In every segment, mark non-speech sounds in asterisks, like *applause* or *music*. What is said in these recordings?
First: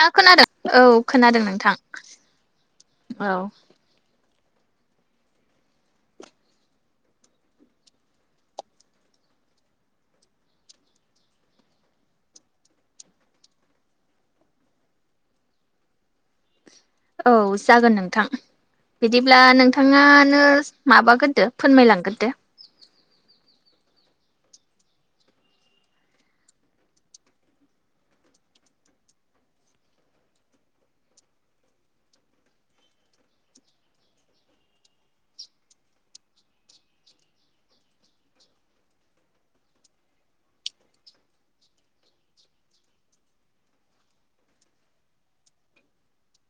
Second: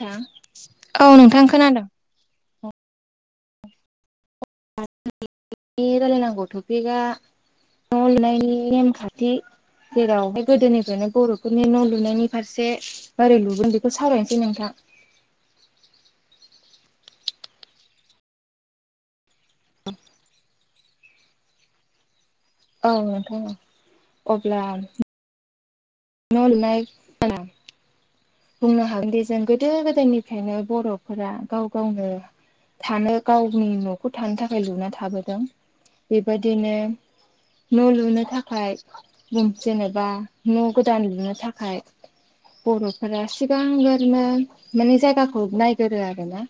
थां औ खोनादों नोंथां औ। *unintelligible* रायलायनांगौ टपिकआ न' लुनायनि नेमखान्थि जेरावहाय गोदोनिफ्रायनो बर'फोरनि न' लुनायनि फारसे मारै लुगोन बेखौ सावरायनोसै नोंथां। औ जागोन नोंथां। बिदिब्ला नोंथाङानो माबागोरदो फोरमायलांगग्रोदो। औ नोंथां औ। अब्ला न' लुनाय बुंनो हागोनदि जों गोदो गोदायनिफ्रायनो बर'फोरा गाव गावनो थानो गावनि न'खौ थानो थाखाय लुना थाबोदों। बेबादिनो न' लुनो थाखाय जेनेबा न' गोदान लुनो थाखाय बर' *inaudible* फोरा सिगां गोरनो माने जायगाखौ नायगोरो आरो ना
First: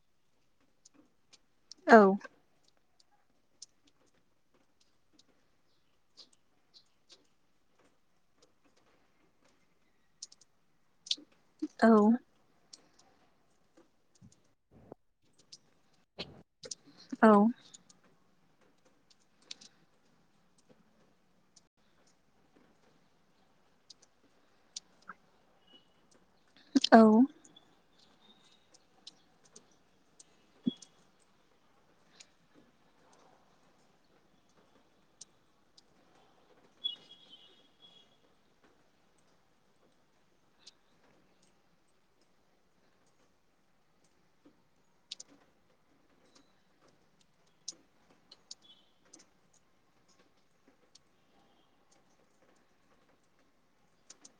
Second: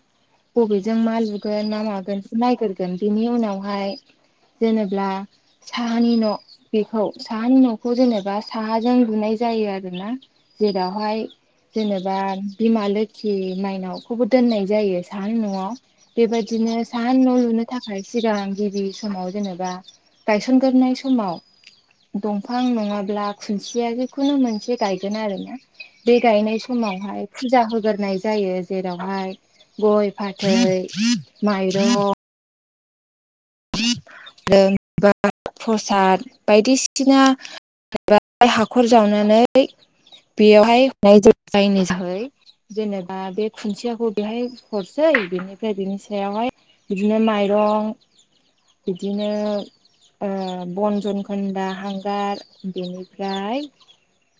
बबेजों मा लु- गुगोन ना औ मागोन नायग्रोगोन बिनि उनावहाय जेनेब्ला साहानि न' बेखौ साहानि न'खौ जेनेबा साहाजों लुनाय जायो आरोना! जेरावहाय औ जेनेबा बिमा लोखि खि मायनावखौबो दोननाय जायो! साहानि न'आव बेबायदिनो साहानि न' लुनो थाखाय सिगां गिबि समाव जेनेबा गायसनग्रोनाय समाव दंफां नङाब्ला खुन्थिया जिखुनु मोनसे गायगोन आरो ना! बे गायनाय औ समावहाय फुजा होग्रोनाय जायो! जेरावहाय गय, फाथै, माइरं, जों प्रसाद बायदिसिना हाय हाखर जावनानै बेयावहाय हमनाय जायो जायनि जाहै जेनेबा बे खुन्थियाखौ बेहाय हरसै बेनिफ्राय बेनि सायावहाय बिदिनो माइरं, बिदिनो ओ बन जनखोनदा हांगार बेनिफ्राय-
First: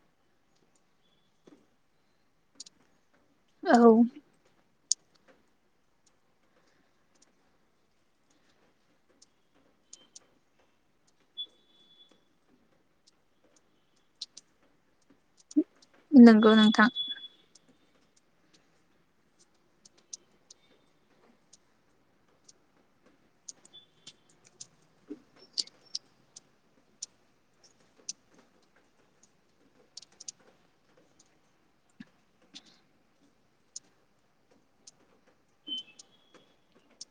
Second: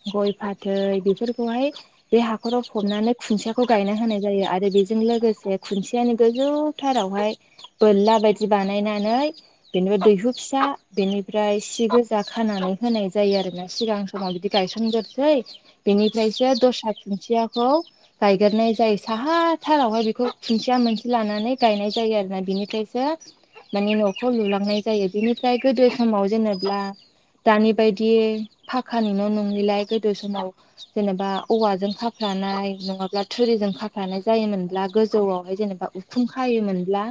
गय फाथै बेफोरखौहाय बे हाखराव फबनानै- खुन्थियाखौ औ गायना होनाय जायो आरो बेजों लोगोसे बे खुनथियानि गोजौ थारावहाय बोरला बायदि बानायनानै बेनिफ्राय दैहु फिसा बेनिफ्राय सि गोजा खानानै होनाय जायो आरोना सिगां- माव बिदि गायसनग्रोसै नंगौ बेनिफ्रायसो नोंथां दस्रा खुन्थियाखौ- गायगोरनाय जायो साहाथारावहाय बेखौ खुन्थिया मोनसे लानानै गायनाय जायो आरोना बिनिफ्रायसो मानि न'खौ लुलांनाय जायो। बिनिफ्राय गोदो समाव जेनेब्ला दानि बायदि फाखानि न' नंङिलाय गोदो समाव जेनेबा औवाजों खाफ्रानाय नङाब्ला थुरिजों खाफ्रानाय जायोमोनब्ला गोजौआवनो जेनेबा- फुं खायोमोनब्ला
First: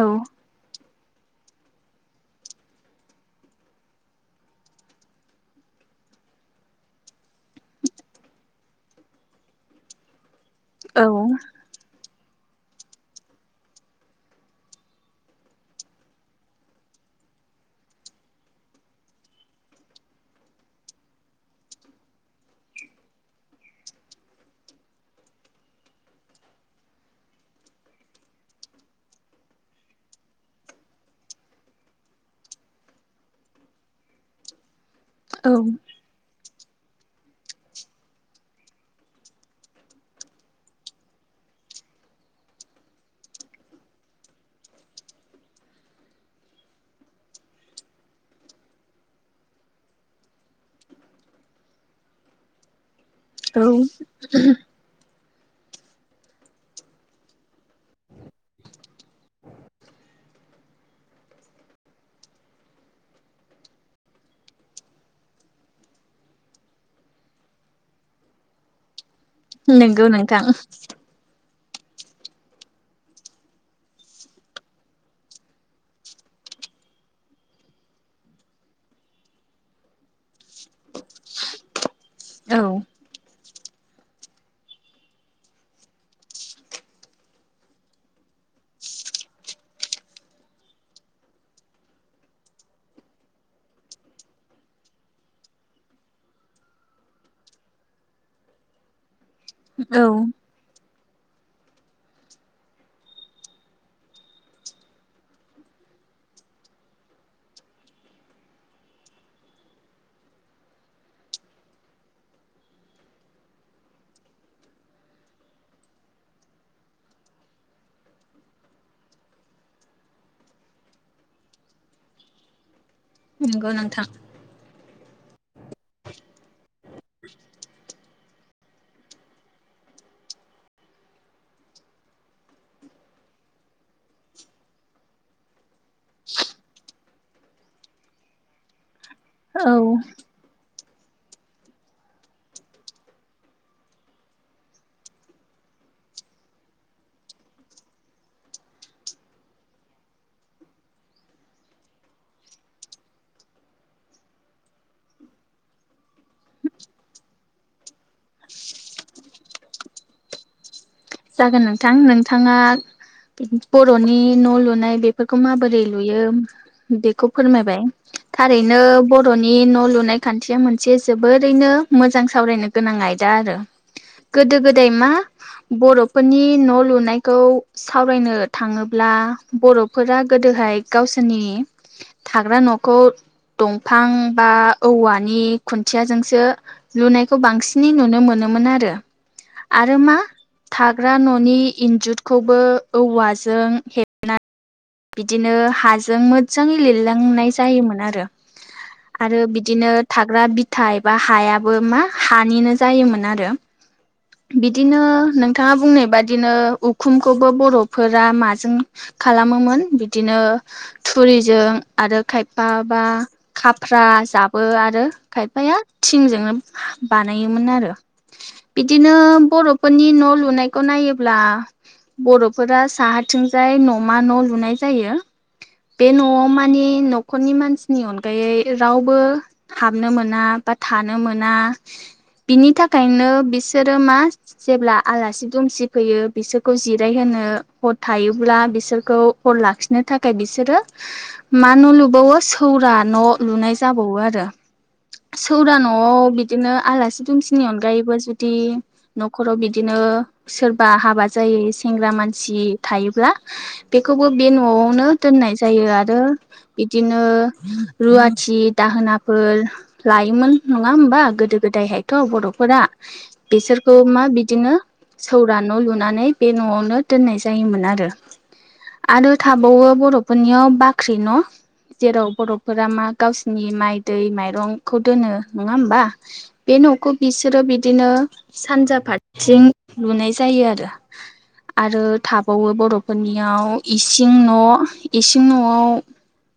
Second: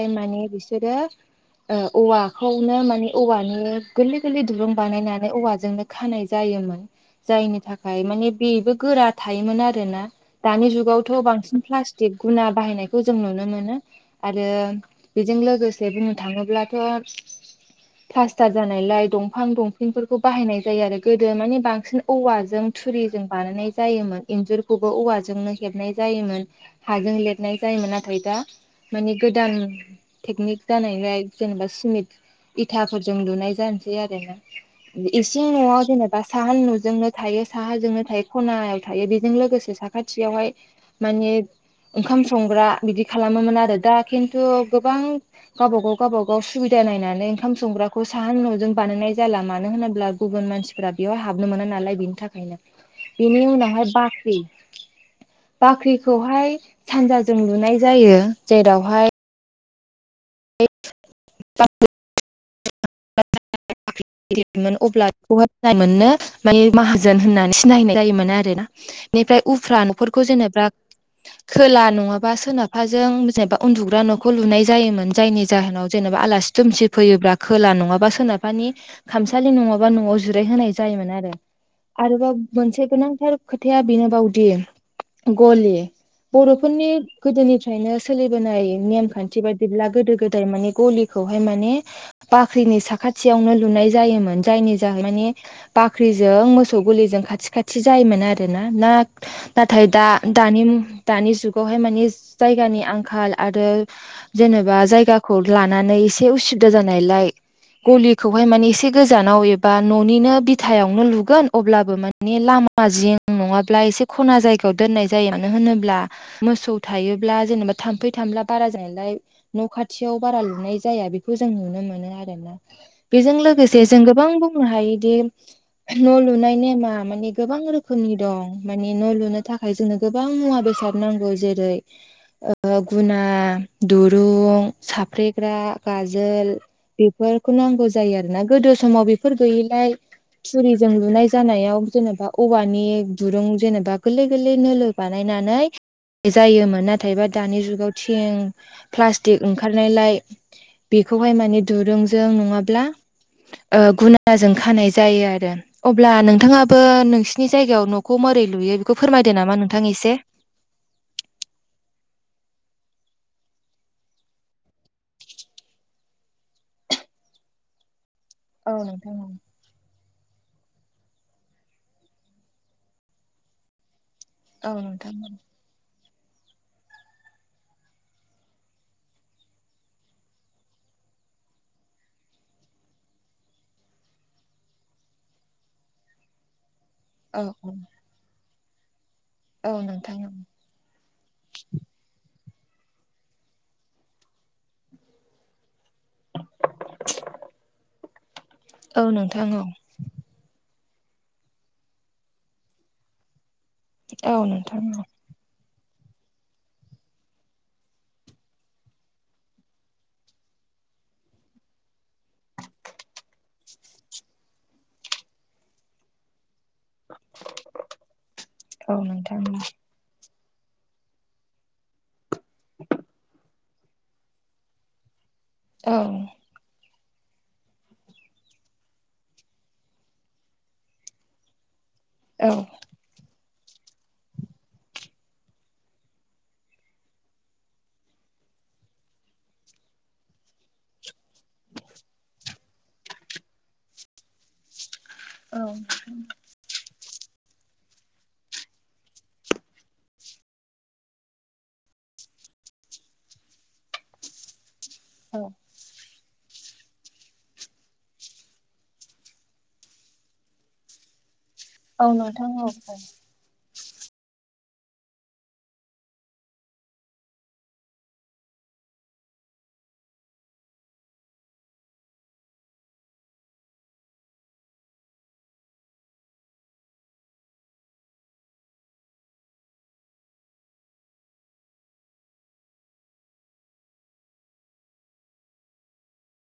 औ माने बिसोरो- ओ औवाखौनो माने औवानो गोरलै -गोरलै दुरुं बानायनानै औवाजोंनो- खानाय जायोमोन जायनि थाखाय माने बेबो गोरा थायोमोन आरो ना! दानि औ जुगावथ' बांसिन प्लास्टिक गुना बाहायनायखौ जों नुनो मोनो! आरो बेजों लोगोसे बुंनो थाङोब्लाथ'- प्लास्टार जानायलाय दंफां दंफिंफोरखौ बाहायनाय जायो आरो गोदो मानि बांसिन औवाजों थुरिजों बानायनाय जायोमोन इन्जुरखौबो औवाजोंनो हेबनाय जायोमोन! हाजों लिरनाय जायोमोन नाथाय दा माने गोदान- टेकनिक जानायलाय जेनेबा सिमेन्ट इथाफोरजों लुनाय जानोसै आरो ना! इसे औ न आ जेनेब- बा साहानि न'जोंनो थायो साहाजोंनो थायो खनायाव थायो बेजों लोगोसे साखाथियावहाय- माने ओंखाम संग्रा बिदि खालामोमोन आरो दा खिन्थु गोबां गावबा गाव गावबा गाव सुबिदा नायनानै ओंखाम संग्राखौ साहा न'जों बानायनाय जाला! मानो होनोब्ला गुबुन मानसि फोरा बेयाव हाबनो मोना नालाय बेनि थाखायनो बेनि औ उनावहाय बाख्रि बाख्रिखौहाय सानजाजों लुनाय जायो! जेरावहाय *inaudible* मोन अब्ला बेखौहाय मोननो- मानि माहाजोन होननानै सिनायनाय जायोमोन! आरो ना बेनिफ्राय उफ्रा नंगौ न'खरखौ नोंथां जेनेबा खोला नङाबा सोनाबहाजों जेनेबा उन्दुग्रा न'खौ लुनाय जायोमोन जायनि जाहोनाव जेनेबा आलासि- दुमसि फैयोब्ला खोला नङाबा सोनाबहानि- खामसालि नङाबा न'आव जिरायहोनाय जायोमोन आरो! आरोबाव औ मोनसे गोनांथार खोथाया बेनोबावदि- गलि, - बर'फोरनि गोदोनिफ्रायनो सोलिबोनाय नेम खान्थि बायदिब्ला गोदो- गोदाय माने गलि खौहाय माने बाख्रिनि साखाथियावनो लुनाय जायोमोन! जायनि जाहो माने- बाख्रिजों मोसौ गलिजों खाथि खाथि जायोमोन आरोना! ना नाथाय औ दा दानि दानि जुगावहाय मानि जायगानि आंखाल आरो जेनेबा जायगाखौ लानानै एसे उसुबिदा जानायलाय गलिखौहाय माने एसे एसे गोजानाव एबा न'निनो बिथायावनो लुगोन अब्लाबो माने लामा जिं नङाब्ला एसे खना जायगायाव दोननाय जायो मानो होनोब्ला मोसौ थायोब्ला जेनेबा थाम्फै थामब्ला बारा जानायलाय न' खाथियाव बारा लुनाय जाया बेखौ जों नुनो मोनो आरो ना बेजों लोगोसे नंगौ नोंथां बां बुंनो हायोदि न' लुनाय नेमा मानि गोबां रोखोमनि दं माने न' लुनो थाखाय जोंनो गोबां मुवा बेसाद नांगौ जेरै ओ गुना दुरुं साफ्रेग्रा गाजोल बेफोरखौ नांगौ जायो आरोना गोदो समाव बेफोर औ गैयिलाय थुरिजों लुनाय जानायाव जेनेबा औवानि दुरुं जेनेबा गोरलै गोरलै नोलो बानायनानै जायोमोन नाथायबा दानि जुगाव थिं प्लास्टिक ओंखारनायलाय बेखौहाय माने दुरुंजों नङाब्ला ओ गुनाजों खानाय जायो आरो। अब्ला नोंथाङाबो नोंसिनि जायगायाव न'खौ मारै लुयो बेखौ फोरमायदो नामा नोंथां एसे। जागोन नोंथां नोंथाङा बर'नि न' लुनाय बेफोरखौ माबोरै लुयो बेखौ फोरमायबाय। औ थारैनो नोंथां औ बर'नि न' लुनाय खान्थिया मोनसे जोबोरैनो मोजां सावरायनो गोनां आयदा आरो। गोदो औ गोदाय मा नोंथां बर'फोरनि न' लुनायखौ सावरायनो थाङोब्ला बर'फोरा गोदोहाय गावसोरनि थाग्रा न'खौ दंफां बा औवानि खुन्थियाजोंसो लुनायखौ औ बांसिनै नुनो मोनोमोन आरो औ आरो मा नोंथां औ थाग्रा न'नि इन्जतखौबो औवाजों हे बिदिनो हाजों जाङै लिरलांनाय जायोमोन आरो औ आरो नोंथां औ बिदिनो थाग्रा बिथा एबा हायाबो मा हानिनो जायोमोन आरो। औ नोंथां बिदिनो औ नों थाङा बुंनाय बादिनो उखुमखौबो बर'फोरा माजों खालामोमोन। बिदिनो थुरिजों आरो खायफा बा खाफ्रा जाबो आरो खायफाया थिंजों बानायोमोन आरो औ बिदिनो नोंथां औ बर' फोरनि न' लुनायखौ नायोब्ला बर'फोरा साहाथिंजाय न'मा न' लुनाय जायो। औ बे न'आव मानि न'खरनि मानसिनि अनगायै रावबो हाबनो मोना बा थानो मोना औ बिनि थाखायनो बिसोरो मा जेब्ला आलासि दुमसि फैयो बिसोरखौ जिरायहोनो हर थायोब्ला बिसोरखौ हर लाखिनो थाखाय बिसोर बिसोरो मा न' लुबावो सौरा न' लुनाय जाबावो आरो। सौरा औ न'आव बिदिनो आलासि दुमसिनि अनगायैबो जुदि न'खराव बिदिनो सोरबा हाबा जायै सेंग्रा मानसि थायोब्ला बेखौबो बे न'आवनो दोननाय जायो आरो बिदिनो रुवाथि दाहोनाफोर लायोमोन नङा होमबा गोदो औ गोदायहायथ' नोंथां औ बर'फोरा बिसोरखौ मा बिदिनो सौरा न' लुनानै बे न'आवनो दोननाय जायोमोन आरो आरो थाबावो बर'फोरनियाव बाख्रि न जेराव बर'फोरा मा गावसिनि माइ दै माइरंखौ दोनो नङा होमबा। बे न'खौ बिसोरो बिदिनो सानजा फारथिं लुनाय जायो आरो। आरो थाबावो बर'फोरनियाव इसिं न' इसिं न'आव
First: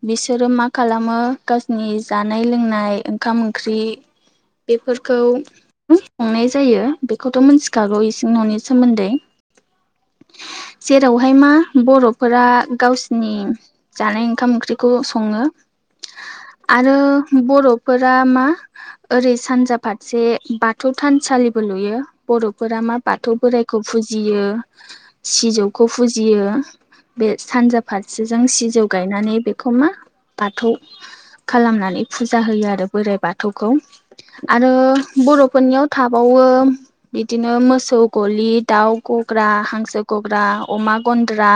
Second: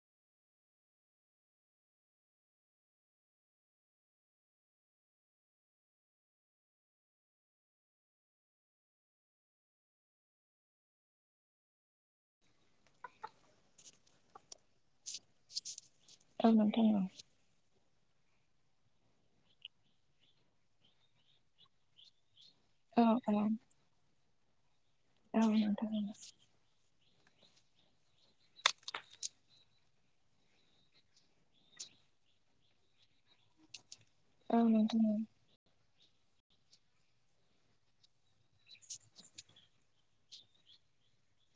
बिसोरो मा खालामो गावसिनि जानाय लोंनाय ओंखाम ओंख्रि बेफोरखौ संनाय जायो बेखौथ' मोनथिखागौ इसिं न'नि सोमोन्दै जेरावहाय मा बर'फोरा गावसो नि जानाय ओंखाम ओंख्रिखौ सङो औ नोंथां आरो औ बर'फोरा मा ओरै सानजा फारसे बाथौ थानसालिबो लुयो बर'फोरा मा औ बाथौ बोराइखौ फुजियो औ सिजौखौ नोंथां फुजियो बे सानजा फारसेजों सिजौ गायनानै बेखौ मा बाथौ खालामनानै फुजा होयो आरो बोराइ बाथौखौ औ नोंथां औ आरो नोंथां बर' फोरनियाव थाबाववो बिदिनो मोसौ गलि दाउ गग्रा हांसो गग्रा अमा गन्द्रा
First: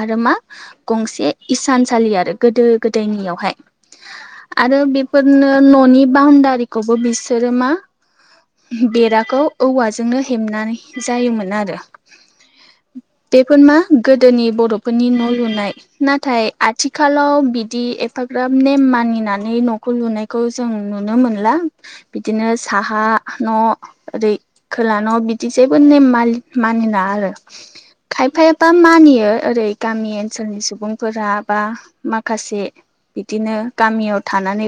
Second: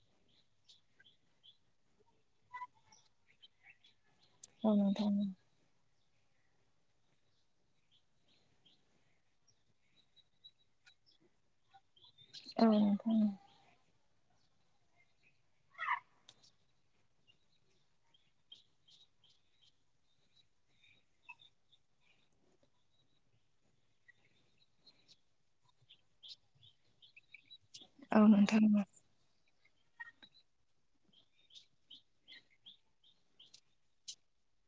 आरो मा गंसे इसानसालि आरो गोदो गोदायनियावहाय औ आरो नोंथां बेफोरनो ओ न'नि बाउणडारिखौबो बिसोरो मा बेराखौ औवाजोंनो हेबनानै जायोमोन आरो औ फोर मा गोदोनि बर'फोरनि न' लुनाय नाथाय आथिखालाव बिदि एफाग्राब नेम मानिनानै न'खौ लुनाय खौ जों नुनो मोनला बिदिनो साहा न' ओरै खोला न' बिदि जेबो नेम मालि मानिना आरो औ नोंथां खायफायााबा मानियो ओरै गामि ओनसोलनि सुबुंफोरा बा माखासे बिदिनो गामियाव थानानै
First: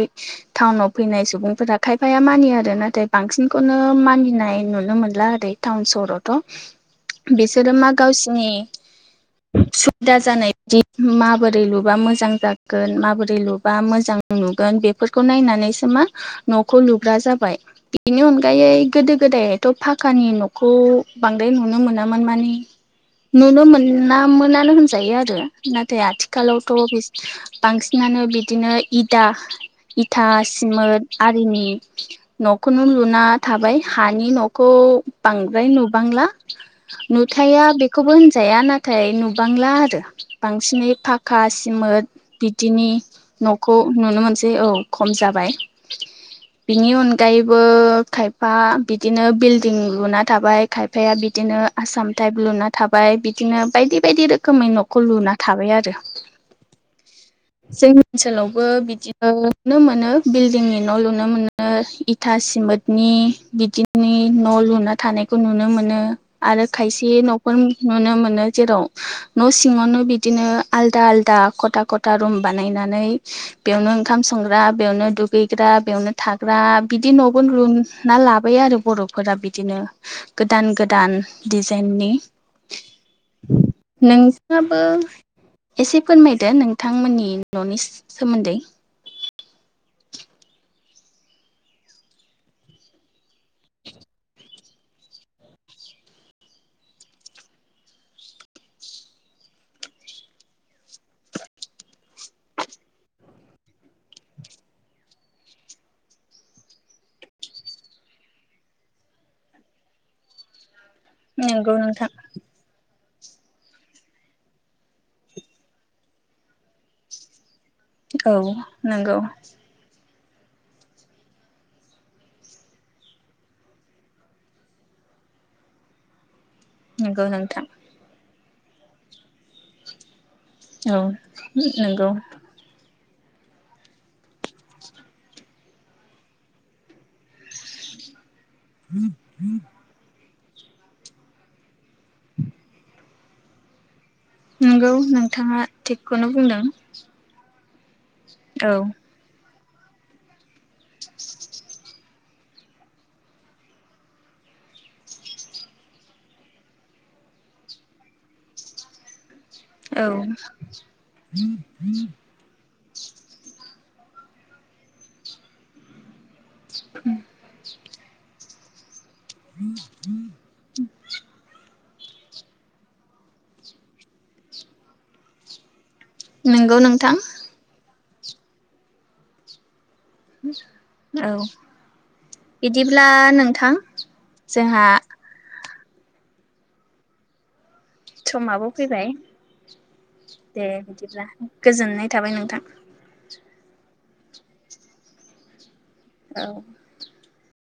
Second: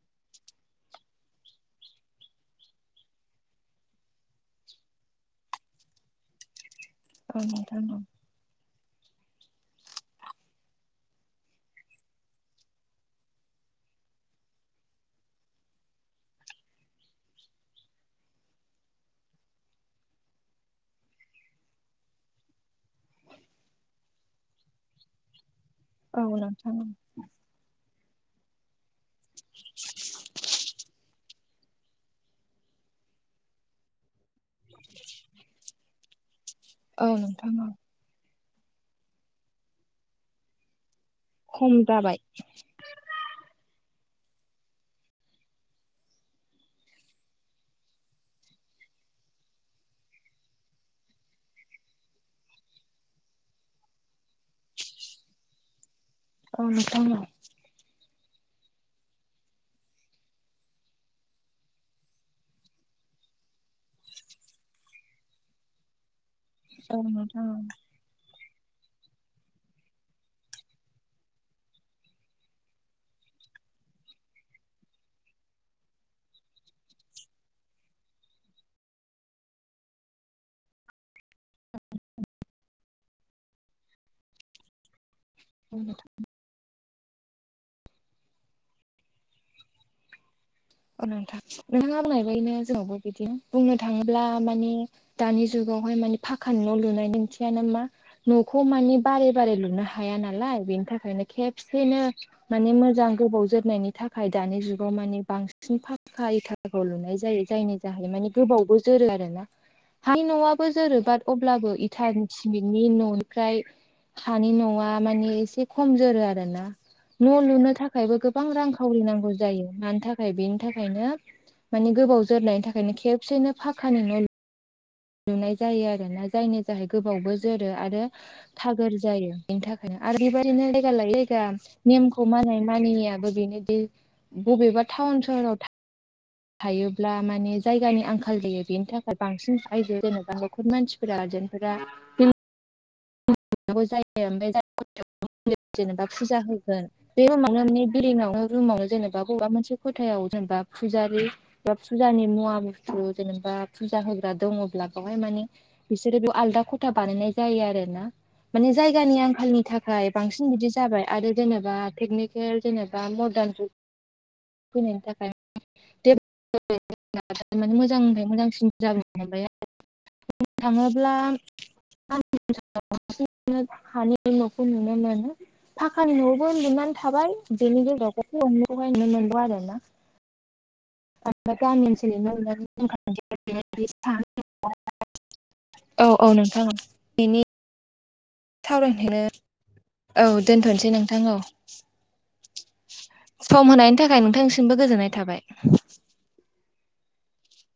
टाउनाव फैनाय सुबुंफोरा खायफाया मानिया आरो नाथाय बांसिनखौनो मानिनाय नुनो मोनला आरो टाउन सहरावथ' बिसोरो मा गावसिनि सुबिदा जानाय जि माबोरै लुबा मोजां जागोन माबोरै लुबा मोजां नुगोन बे फोरखौ नायनानैसो मा न'खौ लुग्रा जाबाय बेनि अनगायै गोदो गोदायथ' फाखानि न'खौ बांद्राय नुनो मोनामोन मानि नुनो मोना मोननो होनजायो आरो नाथाय औ आथिखालावथ' नोंथां बि बांसिनानो बिदिनो इदा इथा सिमोद आरिनि न'खौनो लुना थाबाय हानि न' खौ बांद्राय नुबांला औ नुथाया नोंथां बेख खौबो होनजाया नाथाय नुबांला आरो बांसिनै फा खा खम सिमोद जाबाय बिदिनि न'खौ नुनो मोनसै औ खम जाबाय बिनि अनगायैबो खायफा बिदिनो बिल्डिं लुना थाबाय खायफाया बिदिनो आसाम टाइप लुना थाबाय बिदिनो बायदि बायदि रोखोमै न'खौ लुना थाबाय आरो औ नोंथां जोंनि ओनसोलावबो बिदि नुनो मोनो बिल्डिंनि न' लुनो मोनो ओ इथा सिमोदनि बिदिनि न' लुना थानायखौ नुनो मोनो आरो औ खायसे नोंथां न'फोर नुनो मोनो जेराव न' सिङावनो बिद बिदिनो आलदा आलदा खथा खथा रुम बानायनानै बेयावनो ओंखाम संग्रा बेयावनो दुगैग्रा बेयावनो थाग्रा बिदि न'बो लुना लाबाय जों बर'फोरा बिदिनो गोदान गोदान दिडजाइननि नोंसाबो औ एसे फोरमायदो नोंथांमोननि न'नि सोमोन्दै अ नोंथा नोंथाङा बुंनाय बादिनो जोंनावबो बिदि बुंनो थाङोब्ला माने दानि जुगावहाय माने फाखानि न' लुनायनि ओंन्थियानो मा न'खौ मानि बारे बारे लुनो हाया नालाय बेनि थाखायनो खेबसेनो मानि मोजां गोबाव जोरनायनि थाखाय दानि जुगाव मानि बांसिन बांसिन फाखा इथाफोरखौ लुनाय जायो जायनि जाहै माने गोबावबो जोरो आरो ना। हानि न'आबो जोरो बात अब्लाबो नंगौ नोंथां इटान सिमेटनि न'निफ्राय हानि न'आ मानिे एसे खम जोरो आरो ना न' लुनो था खायबो औ गोबां रां नंगौ खावरिनांगौ जायो मानि था खाय बेनि थाखायनो मानि गोबाव जोरनायनि थाखायनो खेबसेनो फाखानि न' लुनाय जायो आरो ना जायनि जाहै नंगौ गोबावबो नोंथां जोरो आरो थागोर जायो बेनि थाखायनो आरो बेबाय दिनो जायगा औ लायो जायगा नंगौ नेमखौ मानाय मानिनाययाबो बेनो बबेबा टाउन सहराव थायोब्ला माने जायगानि आंखाल जायो बेनि थाखाय बांसिन आइजो जेनेबा न'खर मानसि गारजेनफोरा *inaudible* *unintelligible* नंगौ नोंथाङा जेनेबा थिगखौनो फुजा बुंदों होगोन बे रुमावनो *unintelligible* आवनो औ रुमावनो जेनेबा बबेबा मोनसे खथायाव जेनेबा फुजारि बा फुजानि मुवा बुस्थु जेनेबा फुजा होग्रा दङब्ला बेवहाय माने बिसोरो बेयाव आलदा खथा बानायनाय जायो आरो। ना माने जायगानि आंखालनि औ थाखाय बांसिन बिदि जाबाय आरो जेनेबा पिकनिक जेनेबा मडार्न जुग फैनायनि थाखाय *unintelligible* मोजांनिफ्राय मोजांसिन *unintelligible* बुंनो थाङोब्ला *unintelligible* हानायनि न'खौ नुनो मोनो फाखानि न'आवबो नंगौ नुनानै नोंथां थाबाय बेनि गेजेराव *unintelligible* आरो ना *unintelligible* बिदिब्ला नोंथां जोंहा *unintelligible* औ औ नोंथां औ बेनि समाबो फैबाय सावराय *unintelligible* औ दे दोनथ'नोसै नोंथां बिदिब्ला औ गोजोननाय थाबाय नोंथां सम होनायनि थाखाय नोंथांनिसिमबो गोजोननाय थाबाय। औ